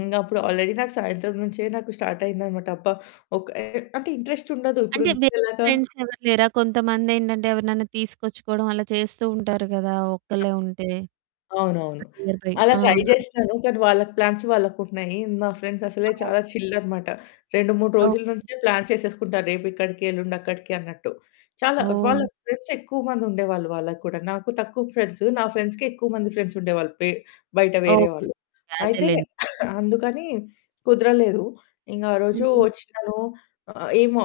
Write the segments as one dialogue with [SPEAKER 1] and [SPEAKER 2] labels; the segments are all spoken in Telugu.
[SPEAKER 1] ఇంగప్పుడు ఆల్రెడీ నాకు సాయంత్రం నుంచే నాకు స్టార్ట్ అయిందన్నమాట. అబ్బా! ఒక అంటే ఇంట్రెస్ట్ ఉండదు. ఇప్పుడు
[SPEAKER 2] అంటే వేరే
[SPEAKER 1] ఎలాగా
[SPEAKER 2] ఫ్రెండ్స్ ఎవరు లేరా? కొంతమందేంటంటే ఎవరినైనా తీసుకొచ్చుకోవడం అలా చేస్తూ ఉంటారు గదా! ఒక్కళ్ళే ఉంటే
[SPEAKER 1] అవునవును.
[SPEAKER 2] Near by.
[SPEAKER 1] అలా
[SPEAKER 2] ఆ!
[SPEAKER 1] ట్రై జేసినాను, కానీ వాళ్ళకి ప్లాన్స్ వాళ్ళకున్నాయి. నా ఫ్రెండ్స్ అసలే చాలా చిల్
[SPEAKER 2] [unintelligible]
[SPEAKER 1] అన్నమాట. 2, 3 రోజుల
[SPEAKER 2] అవును.
[SPEAKER 1] నుంచే ప్లాన్స్ వేసేసుకుంటారు. రేపిక్కడికి, ఎల్లుండక్కడికి అన్నట్టు. చాలా వాళ్ళ
[SPEAKER 2] ఓహ్!
[SPEAKER 1] ఫ్రెండ్స్ ఎక్కువ మంది ఉండేవాళ్ళు వాళ్ళకి కూడా. నాకు తక్కువ ఫ్రెండ్స్. నా ఫ్రెండ్స్‌కి ఎక్కువ మంది ఫ్రెండ్స్ ఉండేవాళ్ళు. బె బయట వేరే
[SPEAKER 2] ఓకే.
[SPEAKER 1] వాళ్ళు అయితే
[SPEAKER 2] అదేలెండి.
[SPEAKER 1] అందుకని కుదరలేదు. ఇంక ఆరోజు
[SPEAKER 2] హ్మ్.
[SPEAKER 1] వచ్చినాను. ఆహ్, ఏమో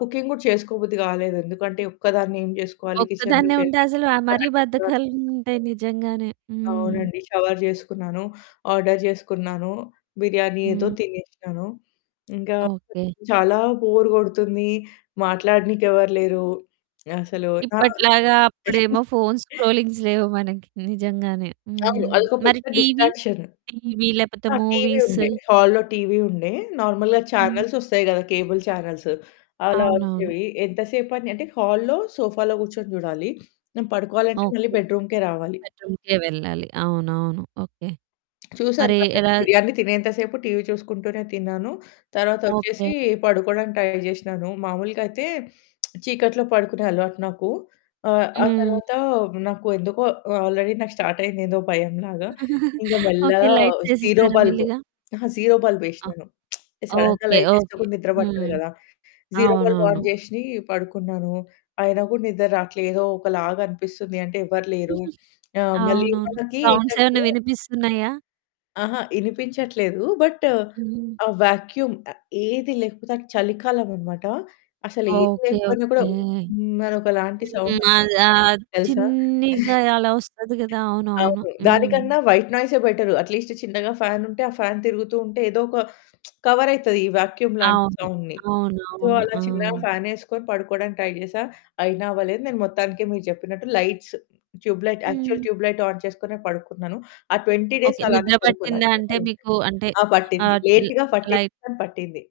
[SPEAKER 1] కుకింగ్ కూడా చేసుకోబుద్ధి కాలేదు. ఎందుకంటే ఒక్కదాన్ని ఏం చేసుకోవాలి
[SPEAKER 2] ఒక్కదాన్నే
[SPEAKER 1] కిచెన్‌లోకి
[SPEAKER 2] ఉంటే
[SPEAKER 1] వెళ్లి.
[SPEAKER 2] అసలు మరీ
[SPEAKER 1] [unintelligible]
[SPEAKER 2] బద్ధకాలుంటాయి నిజంగానే. హ్మ్.
[SPEAKER 1] అవునండి. షవర్ జేసుకున్నాను. ఆర్డర్ జేసుకున్నాను. బిర్యానీ ఏదో
[SPEAKER 2] హ్మ్.
[SPEAKER 1] తినేసినాను. ఇంకా
[SPEAKER 2] ఓకే.
[SPEAKER 1] చాలా బోర్ కొడుతుంది. మాట్లాడనీకి ఎవరు లేరు. అసలు ఆ!
[SPEAKER 2] ఇప్పట్లాగా అప్పుడేమో ఫోన్స్ స్క్రోలింగ్స్ లేవు మనకి నిజంగానే.
[SPEAKER 1] అవును.
[SPEAKER 2] హ్మ్.
[SPEAKER 1] అదొక
[SPEAKER 2] మరి
[SPEAKER 1] పెద్ద
[SPEAKER 2] టీవీ,
[SPEAKER 1] డిస్ట్రాక్షన్.
[SPEAKER 2] టీవీ లేకపోతే
[SPEAKER 1] ఆ టీవీ
[SPEAKER 2] మూవీస్?
[SPEAKER 1] ఉండే హాల్లో టీవీ ఉండే. నార్మల్‌గా
[SPEAKER 2] హ్మ్.
[SPEAKER 1] చానెల్సొస్తాయి గదా! కేబుల్ చానెల్స్ అలా
[SPEAKER 2] అవునవును.
[SPEAKER 1] వచ్చేవి. ఎంత సేపని అంటే హాల్లో సోఫాలో కూర్చొని చూడాలి. నేను పడుకోవాలంటే మళ్ళీ
[SPEAKER 2] ఓకే.
[SPEAKER 1] బెడ్‌రూమ్‌కే రావాలి.
[SPEAKER 2] బెడ్‌రూమ్‌కే వెళ్ళాలి. అవునవును. ఓకే.
[SPEAKER 1] చూసాను
[SPEAKER 2] మరి
[SPEAKER 1] వాళ్ళది
[SPEAKER 2] ఎలా?
[SPEAKER 1] బిర్యానీ తినేంత సేపు టీవీ చూసుకుంటూనే తిన్నాను. తర్వాతొచ్చేసి
[SPEAKER 2] ఓకే.
[SPEAKER 1] పడుకోవడానికి ట్రై జేసినాను. మాములుగా అయితే చీకట్లో పడుకునే అలవాటు నాకు. ఆహ్, ఆ
[SPEAKER 2] హ్మ్.
[SPEAKER 1] తరువాత నాకు ఎందుకో ఆల్రెడీ నాకు స్టార్ట్ అయింది. ఏదో భయం లాగా. ఇంగ
[SPEAKER 2] ఓకే.
[SPEAKER 1] మెల్లగా
[SPEAKER 2] లైట్స్
[SPEAKER 1] జీరో
[SPEAKER 2] వేసేసారా
[SPEAKER 1] బల్బ్,
[SPEAKER 2] మెల్లిగా?
[SPEAKER 1] జీరో అహా! బల్బ్
[SPEAKER 2] ఆ!
[SPEAKER 1] వేసినాను. సడెన్‌గా
[SPEAKER 2] ఓకే,
[SPEAKER 1] లైట్ వేస్తే
[SPEAKER 2] ఓకే.
[SPEAKER 1] కూడా నిద్ర పట్టదు
[SPEAKER 2] హ్మ్.
[SPEAKER 1] గదా! జీరో బల్బ్
[SPEAKER 2] అవునవును.
[SPEAKER 1] ఆన్ జేసి పడుకున్నాను. అయినా గూడా నిద్ర రావట్లేదోకలాగా అనిపిస్తుంది. అంటే ఎవ్వరు లేరు. ఆహ్, మళ్ళీ
[SPEAKER 2] అవునవును.
[SPEAKER 1] మనకి
[SPEAKER 2] సౌండ్స్
[SPEAKER 1] ఏంటంటే
[SPEAKER 2] ఏమన్నా వినిపిస్తున్నాయా?
[SPEAKER 1] అహా! వినిపించట్లేదు. బట్
[SPEAKER 2] హ్మ్.
[SPEAKER 1] ఆ వాక్యూమ్ ఏది లేకపోతే అది చలికాలమన్నమాట. అసలేది
[SPEAKER 2] ఓకే,
[SPEAKER 1] లేకపోయినా
[SPEAKER 2] ఓకే.
[SPEAKER 1] కూడా
[SPEAKER 2] హ్మ్.
[SPEAKER 1] హ్మ్ ఒకలాంటి సౌండ్ వస్తుంది.
[SPEAKER 2] ఆద్ ఆహ్,
[SPEAKER 1] తెలుసా?
[SPEAKER 2] చిన్నిగా అలా వస్తది గదా! అవునవును.
[SPEAKER 1] అవును.
[SPEAKER 2] హ్మ్.
[SPEAKER 1] దానికన్నా వైట్ నాయిసే బెటర్. అట్లీస్ట్ చిన్నగా ఫాన్ ఉంటే, ఆ ఫాన్ తిరుగుతూ ఉంటే ఏదో ఒక కవర్ అవుతది ఈ వాక్యూమ్ లాంటి
[SPEAKER 2] అవును,
[SPEAKER 1] సౌండ్‌ని. సో,
[SPEAKER 2] అవునవును.
[SPEAKER 1] అలా చిన్నగా
[SPEAKER 2] ఆ!
[SPEAKER 1] ఫానేసుకొని పడుకోవడానికి ట్రై జేసా. అయినా అవ్వలేదు. నేను మొత్తానికి మీరు చెప్పినట్టు లైట్స్, ట్యూబ్ లైట్, యాక్చువల్
[SPEAKER 2] హ్మ్.
[SPEAKER 1] ట్యూబ్ లైట్ ఆన్ చేసుకొనె పడుకున్నాను. ఆ 20 డేస్
[SPEAKER 2] ఓకే.
[SPEAKER 1] అలానే
[SPEAKER 2] నిద్ర
[SPEAKER 1] పడుకున్నా.
[SPEAKER 2] పట్టిందా అంటే
[SPEAKER 1] [unintelligible]
[SPEAKER 2] మీకు అంటే
[SPEAKER 1] ఆ పట్టింది,
[SPEAKER 2] ఆహ్,
[SPEAKER 1] లేట్‌గా పట్టింది
[SPEAKER 2] లైక్
[SPEAKER 1] కానీ పట్టింది.